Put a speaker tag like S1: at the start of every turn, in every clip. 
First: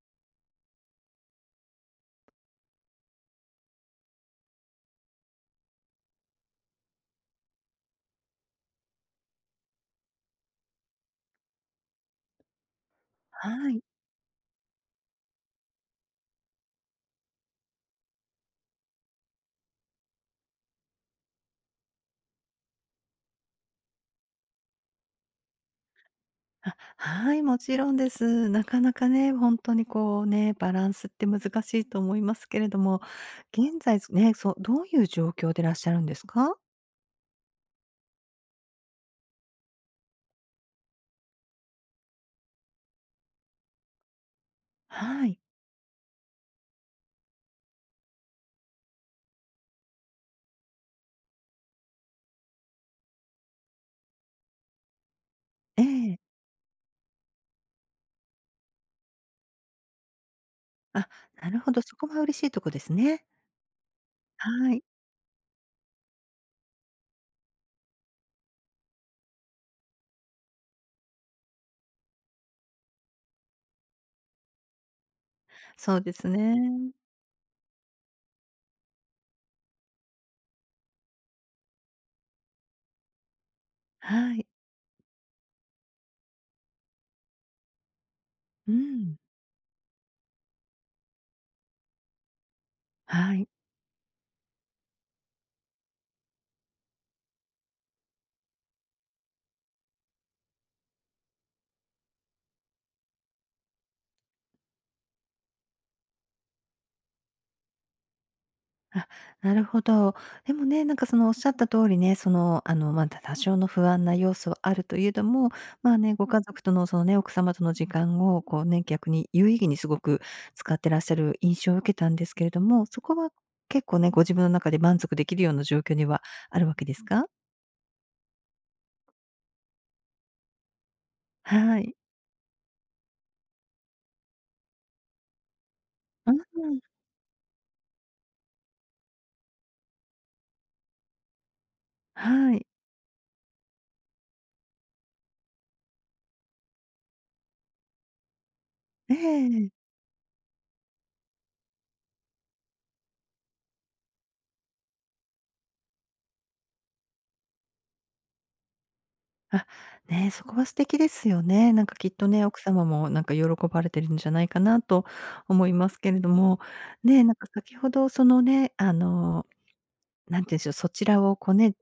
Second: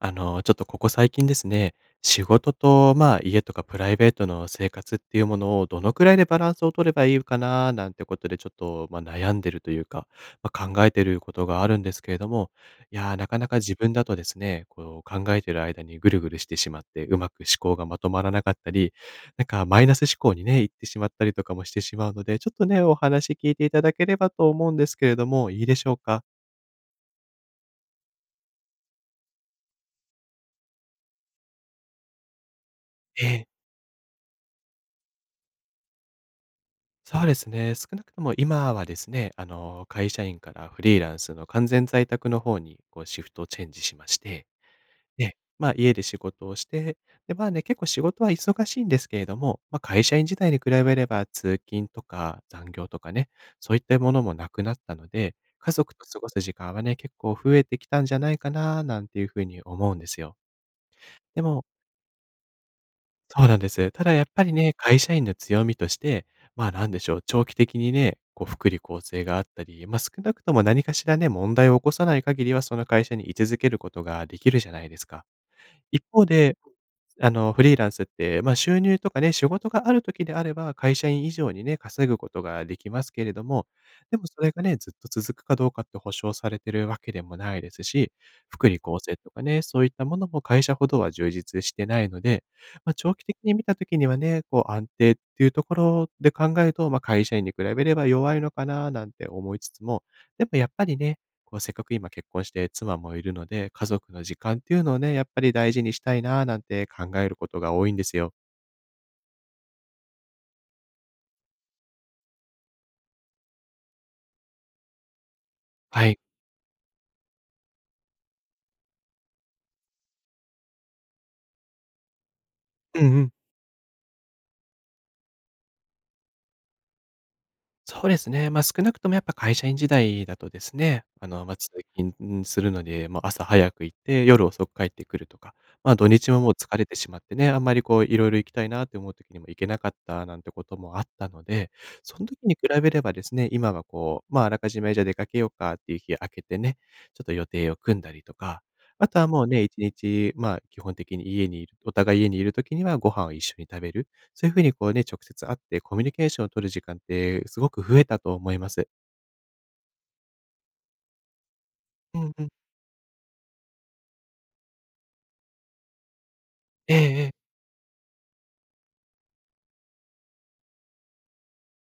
S1: ちょっとここ最近ですね、仕事と、家とかプライベートの生活っていうものをどのくらいでバランスを取ればいいかななんてことでちょっと、悩んでるというか、まあ、考えてることがあるんですけれども、いやー、なかなか
S2: は
S1: 自
S2: い。
S1: 分だとですね、こう考えてる間にぐるぐるしてしまって、うまく思考がまとまらなかったり、なんかマイナス思考にね、行ってしまったりとかもしてしまうので、ちょっとね、お話聞いていただければと思うんですけれども、いいでしょうか？
S2: あ、はい、もちろんです。なかなかね、本当にこうね、バランスって難しいと思いますけれども、
S1: ええ。
S2: 現在すね、そう、どういう状況でいらっしゃるんですか？
S1: そうですね。少なくとも今はですね、会社員からフリーランスの完全在宅の方に、こう、シフトチェンジしまして、
S2: は
S1: で、
S2: い。
S1: まあ、家で仕事をして、で、まあね、結構仕事は忙しいんですけれども、まあ、会社員時代に比べれば通勤とか残業とかね、そういったものもなくなったので、家
S2: え
S1: 族と過
S2: え。
S1: ごす時間はね、結構増えてきたんじゃないかな、なんていうふうに思うんですよ。
S2: あ、
S1: で
S2: なる
S1: も、
S2: ほど、そこが嬉しいとこですね。
S1: そうなんです。ただやっぱりね、
S2: はい。
S1: 会社員の強みとして、まあ、なんでしょう、長期的にね、こう福利厚生があったり、ま、少なくとも何かしらね、問題を起こさない限りは、その会社に居続けることができるじゃないですか。
S2: そう
S1: 一
S2: で
S1: 方
S2: す
S1: で、
S2: ね。
S1: フリーランスって、まあ、収入とかね、仕事がある時であれば、会社員以上にね、稼ぐことができますけれども、でも
S2: は
S1: そ
S2: い。
S1: れがね、ずっと続くかどうかって保証されてるわけでもないですし、福
S2: う
S1: 利厚生
S2: ん。
S1: とかね、そういったものも会社ほどは充実してないので、まあ、長期
S2: は
S1: 的
S2: い。
S1: に見た時にはね、こう安定っていうところで考えると、まあ、会社員に比べれば弱いのかななんて思いつつも、でもやっぱりね、こうせっかく今結婚して妻もいるので、家族の時間っていうのをね、やっぱり大事にしたいななんて考えることが多いんですよ。
S2: あ、なるほど。でもね、なんかそのおっしゃった通りね、まあ、多少の不安な要素はあるというのも、まあ
S1: は
S2: ね、
S1: い。
S2: ご家族とのそのね、奥様との時間をこうね、逆に有意義にすごく使ってらっしゃる印象を受けたんですけれども、
S1: う
S2: そ
S1: ん
S2: こ
S1: う
S2: は
S1: ん。
S2: 結構ね、ご自分の中で満足できるような状況にはあるわけですか？
S1: そうですね。まあ、少なくともやっぱ会社員時代だとですね、あの、まあ、通
S2: はい。
S1: 勤するので、もう朝早く行って、夜遅く帰ってくるとか、まあ、土
S2: う
S1: 日ももう疲
S2: ん。
S1: れてしまってね、あんまりこういろいろ行きたいなって思う時にも行けなかったなんてこともあったので、その時に
S2: はい。
S1: 比べればですね、今はこう、まあ、あらかじめじゃあ出かけようかっていう日開けてね、ちょっと予定を組んだりとか、あ
S2: え
S1: とはもうね、1
S2: え。
S1: 日、まあ、基本的に家にいるお互い家にいる時にはご飯を一緒に食べる。そういうふうにこうね、直接会ってコミュニケーションを取る時間ってすごく増えたと思います。
S2: あ、ね、そこは素敵ですよね。なんかきっ
S1: う
S2: と
S1: んう
S2: ね、
S1: ん。
S2: 奥様もなんか喜ばれてるんじゃないかなと思いますけれども、
S1: ええ
S2: ね、
S1: え
S2: なん
S1: え。
S2: か先ほどそのね、なんて言うんでしょう、そちらをこうね、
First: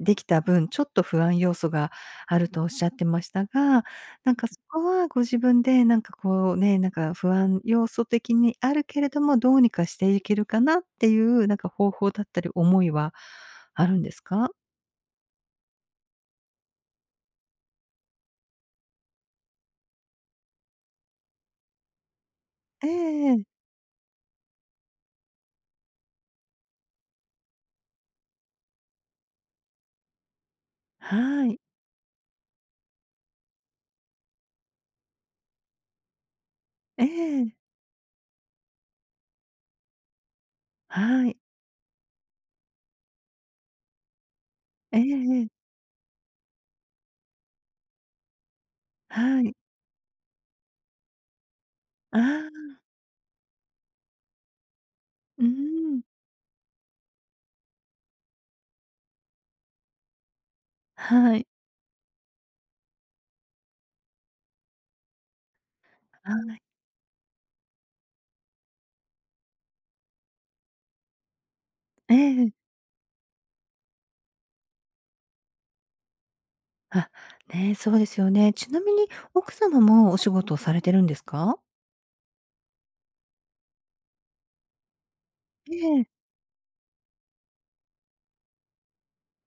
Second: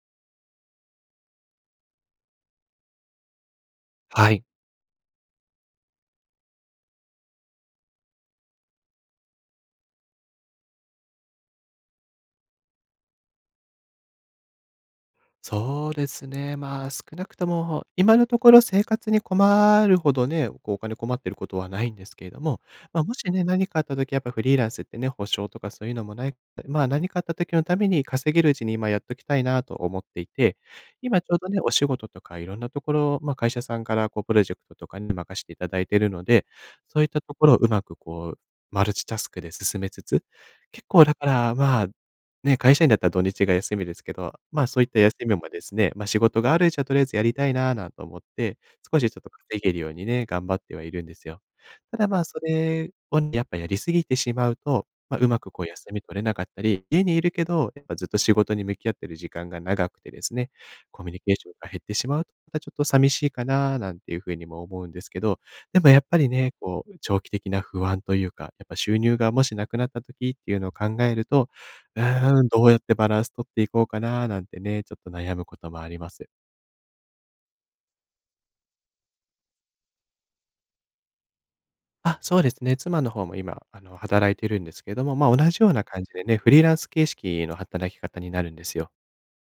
S2: できた分、ちょっと不安要素があるとおっしゃってましたが、
S1: は
S2: なん
S1: い。
S2: かそこはご自分でなんかこうね、なんか不安要素的にあるけれども、どうにかしていけるかなっていうなんか方法だったり思いはあるんですか？
S1: そうですね。まあ、少なくとも、今のところ生活に困るほどね、こうお金困ってることはないんですけれども、
S2: え
S1: まあ、もしね、
S2: え。
S1: 何かあった時やっぱフリーランスってね、保証とかそういうのもない、まあ、何かあった時のために稼げるうちに今やっときたいなと思っていて、今ちょう
S2: は
S1: どね、
S2: い。
S1: お仕事とかいろんなところ、まあ、会社さんからこうプロジェクトとかに任していただいているので、そう
S2: え
S1: いったところ
S2: え、
S1: をうまくこうマルチタスクで進めつつ、結構だか
S2: はい。
S1: ら、まあ、ね、会社員だったら土日が休みですけど、まあ、そういっ
S2: え
S1: た
S2: え
S1: 休み
S2: え
S1: もで
S2: え、
S1: すね、ま、仕事があるうちはとりあえずやりたいなぁなんて思って、少しちょっと
S2: はい。
S1: 稼げるようにね、頑張ってはいるんですよ。ただ、ま
S2: あ
S1: あ、そ
S2: あ、
S1: れをね、やっぱやりすぎてしまうと、まあ、うま
S2: うー
S1: くこう休み
S2: ん、
S1: 取れなかったり、家にいるけど、やっぱずっと仕事に向き合ってる時間が長くてですね、コミュニケー
S2: は
S1: シ
S2: い。
S1: ョンが減ってしまうと、またちょっと寂しいかなぁなんていうふうにも思うんですけど、でもやっぱりね、
S2: あ、
S1: こう長期的な不安というか、やっぱ収入がもしなくなった時っていうのを考えると、う
S2: え
S1: ーん、
S2: え。
S1: どうやってバランス取っていこうかななんてね、ちょっと悩むこともあります。
S2: あ、ね、そうですよね。ちなみに奥様もお仕事をされてるんですか？
S1: あ、そうですね、妻の方も今、働いてるんですけれども、まあ、同じよう
S2: え
S1: な感
S2: え。
S1: じでね、フリーランス形式の働き方になるんですよ。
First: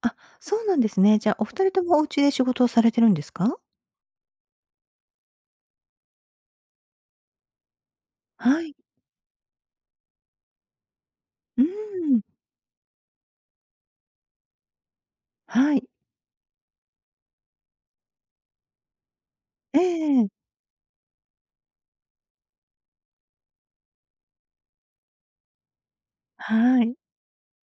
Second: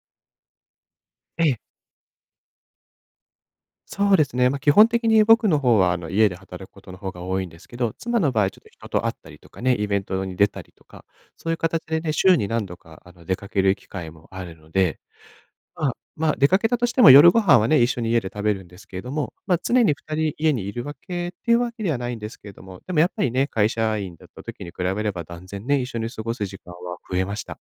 S2: あ、そうなんですね。じゃあ、
S1: え
S2: お
S1: え、
S2: 二人ともお家で仕事をされてるんですか？
S1: そうですね、まあ、基本的に僕の方は、家で働くことの方が多いんですけど、妻の場合ちょっ
S2: は
S1: と
S2: い。
S1: 人と会ったりとかね、イベントに出たりとか、そういう
S2: うー
S1: 形でね、週
S2: ん。
S1: に何度か、出かける機会もあるので、
S2: は
S1: ま
S2: い。
S1: あ、まあ、出かけたとしても夜ご飯はね、一緒に家で食べるんですけれども、まあ、
S2: え
S1: 常に2
S2: え。
S1: 人家にいるわけっていうわけではないんですけれども、でもやっぱりね、会社員だった時に比べれば断然ね、一緒に過ごす時間
S2: はい。
S1: は増えました。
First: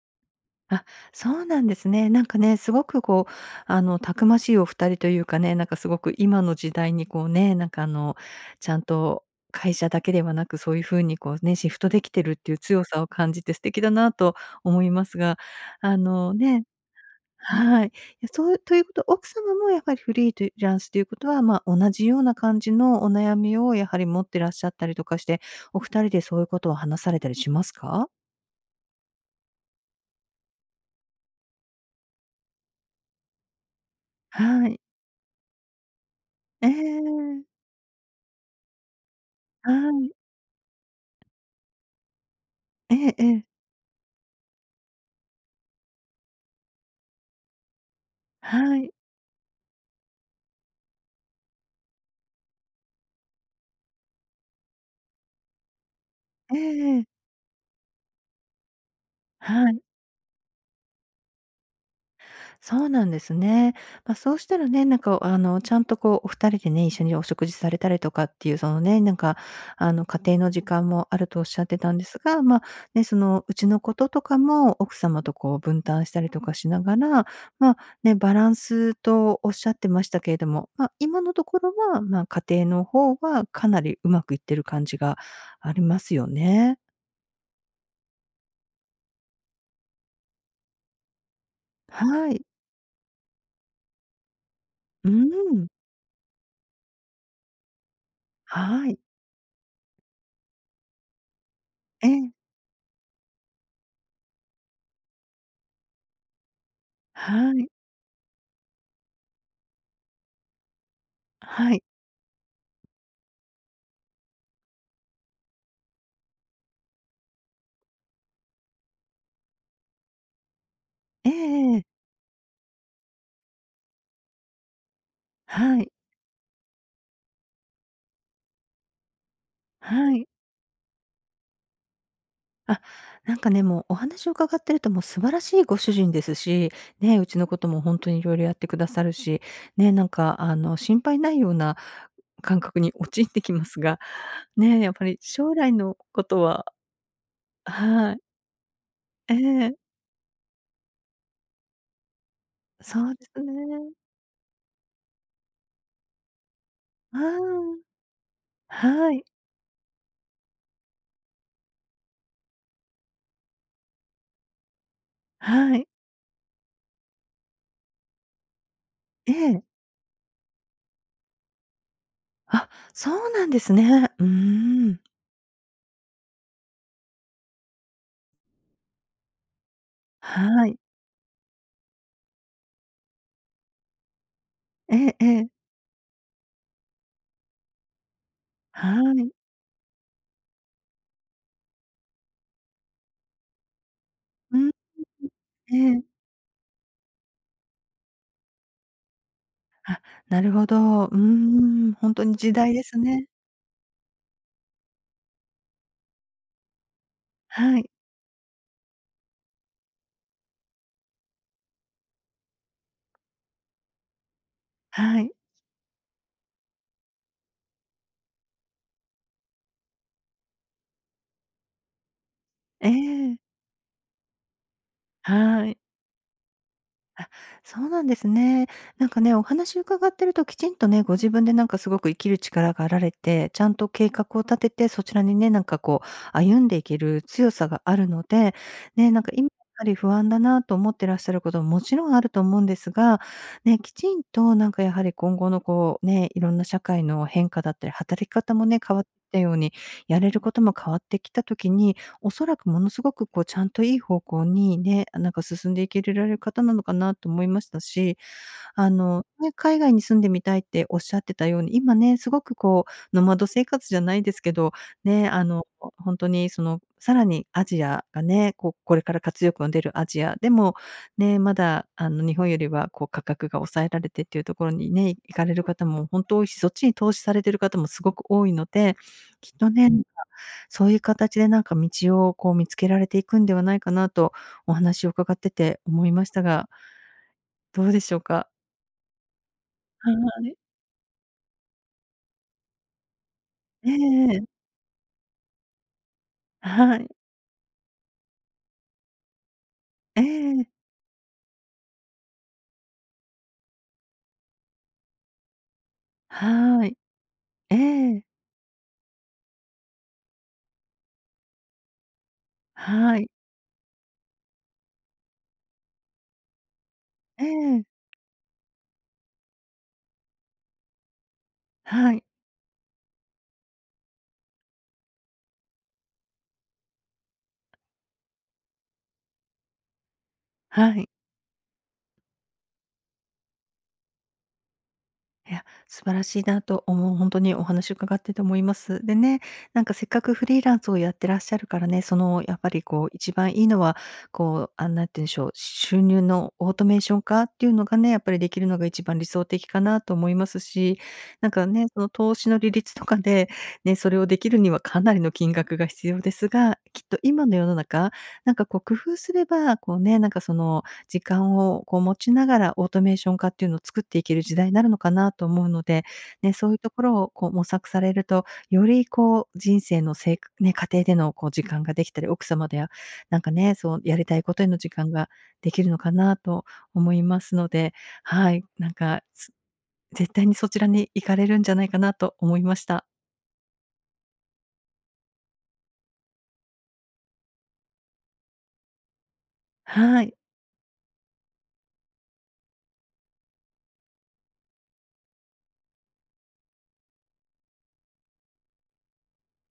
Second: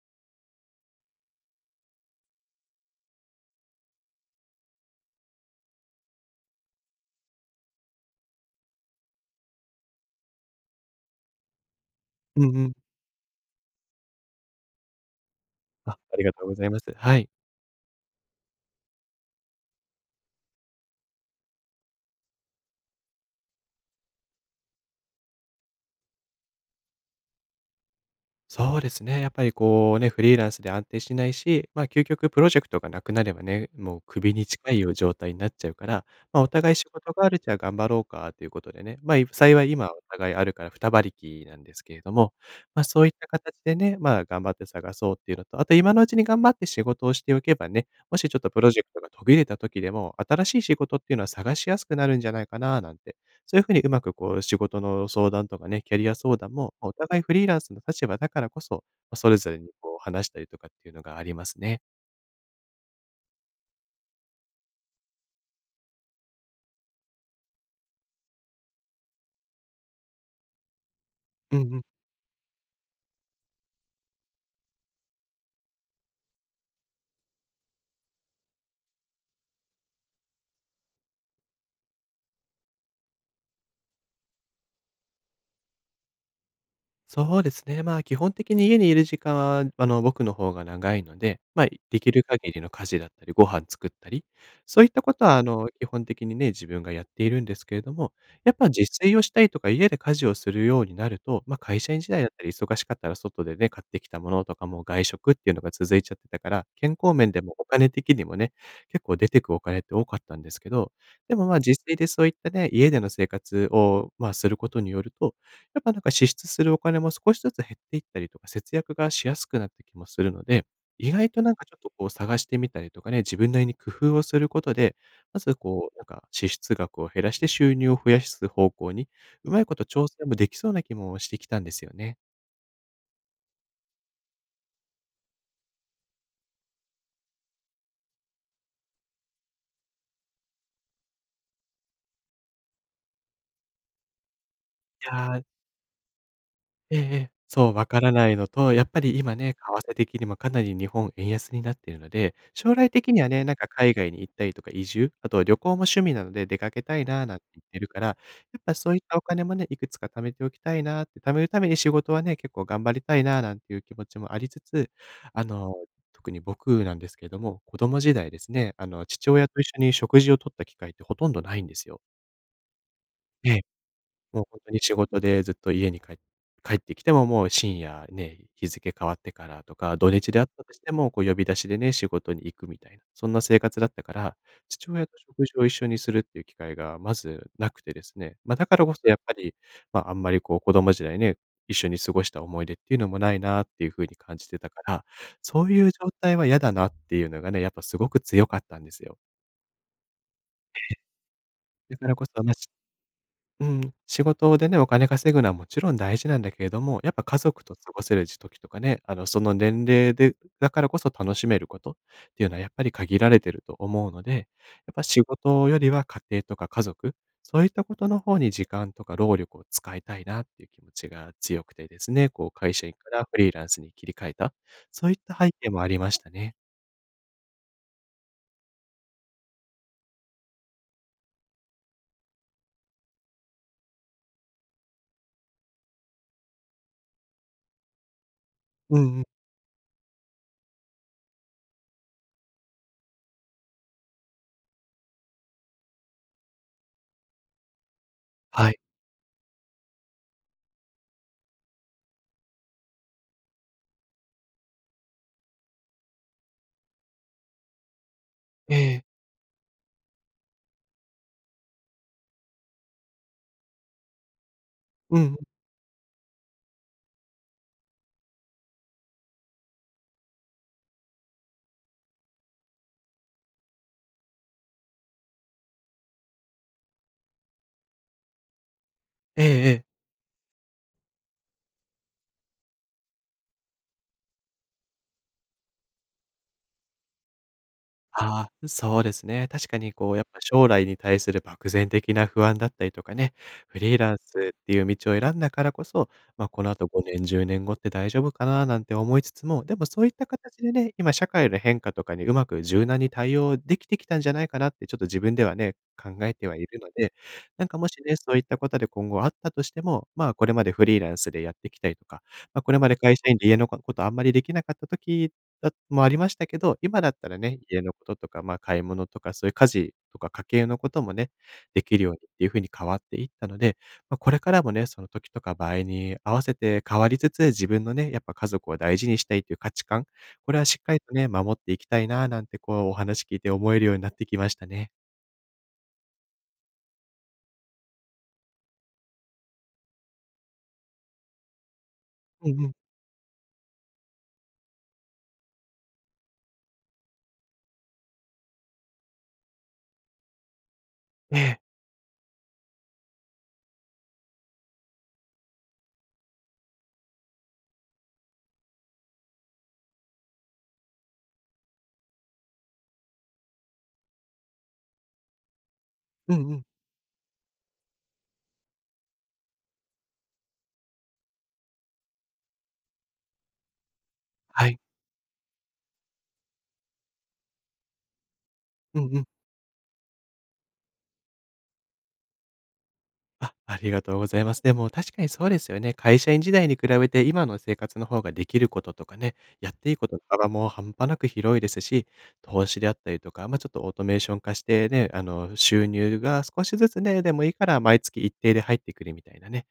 S2: あ、そうなんですね。なんかね、すごくこう、たくましいお二人というかね、なんかすごく今の時代にこうね、なんかちゃんと会社だけではなく、そういう風にこうね、シフトできてるっ
S1: う
S2: てい
S1: ん
S2: う
S1: うん。
S2: 強さを感じて素敵だなと思いますが、
S1: あ、ありがとうござ
S2: ね、
S1: います。はい。
S2: はい。いや、そうということ奥様もやはりフリーランスということは、ま、同じような感じのお悩みをやはり持ってらっしゃったりとかして、お二人でそういうことを話されたりしますか？
S1: そうですね。やっぱりこうね、フリーランスで安定しないし、まあ、究極プロジェクトがなくなればね、もう首に
S2: は
S1: 近
S2: い。
S1: いよう状態になっちゃうから、まあ、お
S2: え
S1: 互い仕事がある
S2: え。
S1: じゃあ頑張ろうかということでね、まあ、い幸い
S2: は
S1: 今お
S2: い。
S1: 互いあるから二馬力なんですけれども、まあ、
S2: え
S1: そういっ
S2: ええ
S1: た
S2: え、
S1: 形でね、まあ、頑張って探そうっていうのと、あと今のうちに頑張って仕事をしておけばね、もしちょっとプロ
S2: は
S1: ジェク
S2: い。
S1: トが途切れた時でも、新しい仕事っていうのは探しやすくなるんじゃないかななんて、そういう風にうまくこう仕事の相談とかね、キャリア相談
S2: ええ
S1: も、ま、お
S2: ええ、
S1: 互いフリーランスの立場だからこそ、ま、それぞれに
S2: はい。
S1: こう話したりとかっていうのがありますね。
S2: そうなんですね。まあ、そうしたらね、なんか、ちゃんとこう、お二人でね、一緒にお食事されたりとかっていう、そのね、なんか、家庭の時間もあるとおっ
S1: う
S2: し
S1: ん
S2: ゃっ
S1: う
S2: て
S1: ん。
S2: たんですが、ま、ね、その、ちのこととかも奥様とこう分担したりとかしながら、ま、ね、バランスとおっしゃってましたけれども、まあ、今のところは、まあ、家庭の方はかなりうまくいってる感じがありますよね。
S1: そうですね。まあ、基本的に家にいる時間は、僕の方が長いので、まあ、できる
S2: はい。
S1: 限りの家事だったり、ご飯作ったり、そういった
S2: う
S1: ことは、
S2: ん。
S1: 基本的にね、自分がやっているんですけれども、やっぱ自
S2: はい。
S1: 炊をしたりとか、家で家事をするようになると、まあ、会社員
S2: え
S1: 時代だっ
S2: え、
S1: たり、忙しかったら外でね、買ってきたものとかも外食っていうのが続いちゃってたから、健康面で
S2: は
S1: もお
S2: い、
S1: 金的にもね、結構出てくお金って多かったんですけど、でもまあ、自
S2: はい。
S1: 炊でそういったね、家での生活を、まあ、することによると、やっぱなんか支出するお金も少しずつ減っていったりとか、節約がしやすくなった気もするので、意外
S2: ええ
S1: となんかちょ
S2: え
S1: っ
S2: え、
S1: とこう探してみたりとかね、自分なりに工夫をすることで、まず
S2: は
S1: こ
S2: い、
S1: う、なんか支出額を減らして収入を増やす方向に、うまいこと調
S2: は
S1: 整
S2: い。
S1: もできそうな気もしてきたんですよね。
S2: あ、なんかね、もうお話を伺ってるともう素晴らしいご主人ですし、ね、うちのこともほんとに色々やってくださるし、ね、なんか心配ないような感覚に陥ってきますが、ね、やっぱ
S1: い
S2: り
S1: やー
S2: 将来のことは、
S1: ええええ、そう、わから
S2: はい、
S1: ないのと、やっぱり今
S2: え
S1: ね、為
S2: え、
S1: 替的にもかなり日本円安になっているので、将来
S2: そ
S1: 的
S2: う
S1: に
S2: で
S1: は
S2: す
S1: ね、なんか
S2: ね。
S1: 海外に行ったりとか移住、あと旅行も趣味なので出かけたいななんて言っ
S2: う
S1: て
S2: ー
S1: るから、やっぱそういっ
S2: は
S1: たお
S2: い、
S1: 金もね、いくつか貯めておきたいなって、貯めるために仕事はね、結構頑張りたいななんていう気持ちもありつつ、あの、
S2: はい、
S1: 特に僕なんですけれども、子供時代ですね、父
S2: え
S1: 親と
S2: え。
S1: 一緒に食事をとった機会ってほとんどないんですよ。
S2: あ、そうな
S1: え
S2: んで
S1: え。
S2: すね。う
S1: もうほんとに
S2: ー
S1: 仕
S2: ん。
S1: 事でずっと家に帰ってきてももう深夜ね、日付変わってからとか、土日であった
S2: は
S1: とし
S2: い。
S1: ても、こう呼び出しでね、仕事に行くみたいな、そんな生活だったから、父
S2: え
S1: 親と
S2: ええ
S1: 食
S2: え、
S1: 事を一緒にするっていう機会がまずなくてですね、ま、だから
S2: は
S1: こそやっぱ
S2: い。
S1: り、ま、あんまりこう子供時代ね、一緒に過ごした思い出っていうのもないなっていう風に感じて
S2: う
S1: た
S2: ん。
S1: から、そう
S2: え
S1: いう
S2: え。
S1: 状態は嫌だなっていうのがね、やっぱすごく強かったんですよ。
S2: あ、なるほど。うーん、
S1: だか
S2: ほん
S1: らこ
S2: とに
S1: そ、ま
S2: 時代ですね。
S1: うん、仕事でね、お金稼ぐのはもちろん大事なんだけれども、やっぱ家族と
S2: はい、
S1: 過ごせる時とかね、その年齢でだからこそ楽しめることっていうのはやっぱり限られてると思うので、やっぱ
S2: は
S1: 仕
S2: い。
S1: 事よりは家庭とか家族、そういったことの方に時間とか労力を使いたいなっていう気持ちが強くてですね、こう会社
S2: え
S1: 員からフ
S2: え、
S1: リーランスに切り替えた、そういった背
S2: は
S1: 景
S2: い。
S1: もありましたね。
S2: あ、そうなんですね。なんかね、お話伺ってるときちんとね、ご自分でなんかすごく生きる力があられて、ちゃんと計画を立てて、そちらにね、なんかこう歩んでいける強さがあるので、
S1: う
S2: ね、
S1: んう
S2: なん
S1: ん。
S2: か今やはり不安だなと思ってらっしゃることももちろんあると思うんですが、ね、きちんとなんかやはり今後のこうね、いろんな社会の変化だったり、働き方も
S1: はい。
S2: ね、変わってきたように、やれることも変わってきた時におそらくものすごくこうちゃんといい方向にね、なんか進んでいけられる方なのかなと思いましたし、
S1: ええ。
S2: ね、海外に住んでみたいっておっしゃってたように、今ね、すごくこう、ノマド生活じゃないですけど、
S1: うんう
S2: ね、
S1: ん。
S2: ほんとにその、さらにアジアがね、こう、これから活力の出るアジア、でも、ね、まだ日本よりはこう、価格が抑えられてっていうところにね、行かれる方もほんと多いし、そっちに投資されてる方もすごく多いので、
S1: ええ
S2: きっと
S1: ええ。
S2: ね、なんか、そういう形でなんか道をこう、見つけられていくんではないかなと、お話を伺ってて思いましたが、どうでしょうか？
S1: ああ、そうですね。確かにこ
S2: は
S1: うやっぱ
S2: い。
S1: 将来に対する漠然的な不安だったりとかね、フ
S2: え
S1: リ
S2: え
S1: ーラン
S2: え
S1: ス
S2: え、
S1: っていう道を選んだからこそ、まあ、この後
S2: はい。
S1: 5年、10年後って大丈夫かななんて思いつつも、でもそういっ
S2: え
S1: た形
S2: え、
S1: でね、今社会の変化とかにうまく柔軟に対応できてきたんじゃないかなってちょっと自分ではね、考えてはいる
S2: は
S1: の
S2: い。
S1: で、なん
S2: え
S1: かもしね、
S2: え、
S1: そういったことで今後あったとしても、まあ、これまでフリーランスでやってきたりとか、まあ、これまで会
S2: は
S1: 社
S2: い。
S1: 員で家のこことあんまりできなかった時だもありましたけど、今だったら
S2: え
S1: ね、家
S2: え、
S1: のこととか、まあ、買い物とか、そういう家事とか家計のこともね、できるよう
S2: は
S1: にっ
S2: い、
S1: ていう風に変わっていったので、まあ、これからもね、その時とか場合に合わせて変わりつつ、自分のね、やっぱ家族を大事にしたいという価値観、これはしっか
S2: は
S1: り
S2: い。
S1: とね、守っていきたいななんてこうお話聞いて思えるようになってきましたね。
S2: いや、素晴らしいなと思う、本当にお話伺ってて思います。でね、なんかせっかくフリーランスをやってらっしゃるからね、その
S1: う
S2: やっ
S1: んう
S2: ぱ
S1: ん。
S2: りこう一番いいのは、こう、なんて言うんでしょう、収入のオートメーション化っていうのがね、やっぱりできるのが一番理想的かなと思いますし、
S1: え
S2: なん
S1: え。
S2: かね、その投資の利率とかで、ね、それをできるにはかなりの金額が必要ですが、きっと今の世の中、なんかこう工夫すれば、こうね、なんかその時間をこう持ちながらオートメーション化っていうのを作っていける時代になるのかなと思うので、
S1: うん
S2: ね、
S1: うん。
S2: そういうところをこう模索されると、よりこう人生のせいね、家庭でのこう時間ができたり、奥様ではなんかね、そうやりたいことへ
S1: はい。
S2: の時間ができるのかなと思いますので、はい、なん
S1: うんう
S2: か、
S1: ん。
S2: 絶対にそちらに行かれるんじゃないかなと思いました。
S1: あ、ありがとうございます。でも確かにそうですよね。会社員時代に比べて今の生活の方ができることとかね、やっていいことの
S2: はい。
S1: 幅も半端なく広いですし、投資であったりとか、まあ、ちょっとオートメーション化してね、収入が少しずつね、でもいいから毎月一定で入ってくるみたいなね、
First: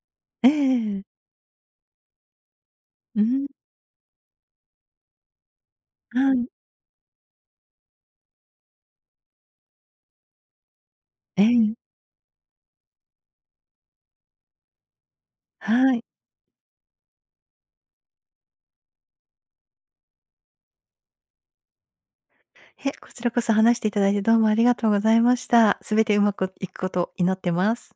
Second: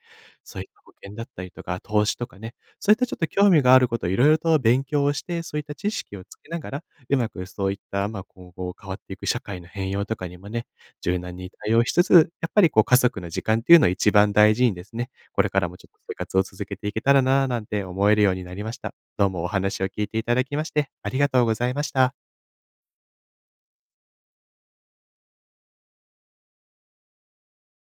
S2: え
S1: そういった保
S2: え
S1: 険
S2: ええ
S1: だったりとか、投資とかね、そういったちょっ
S2: う
S1: と
S2: ん、
S1: 興味があることをいろいろと勉強をして、そういった知識を
S2: は
S1: つ
S2: い。
S1: けながら、うまくそういった、まあ、今後変わっていく社会の変容とかにもね、柔軟
S2: え
S1: に対
S2: え、
S1: 応しつつ、やっぱりこう家族の時間っていうのを一番大事にですね、これからもちょっ
S2: は
S1: と
S2: い。
S1: 生活を続けていけたらなぁなんて思えるようになりました。どうもお話を聞いていただきまして、ありがとうございました。
S2: こちらこそ話していただいてどうもありがとうございました。すべてうまくいくことを祈ってます。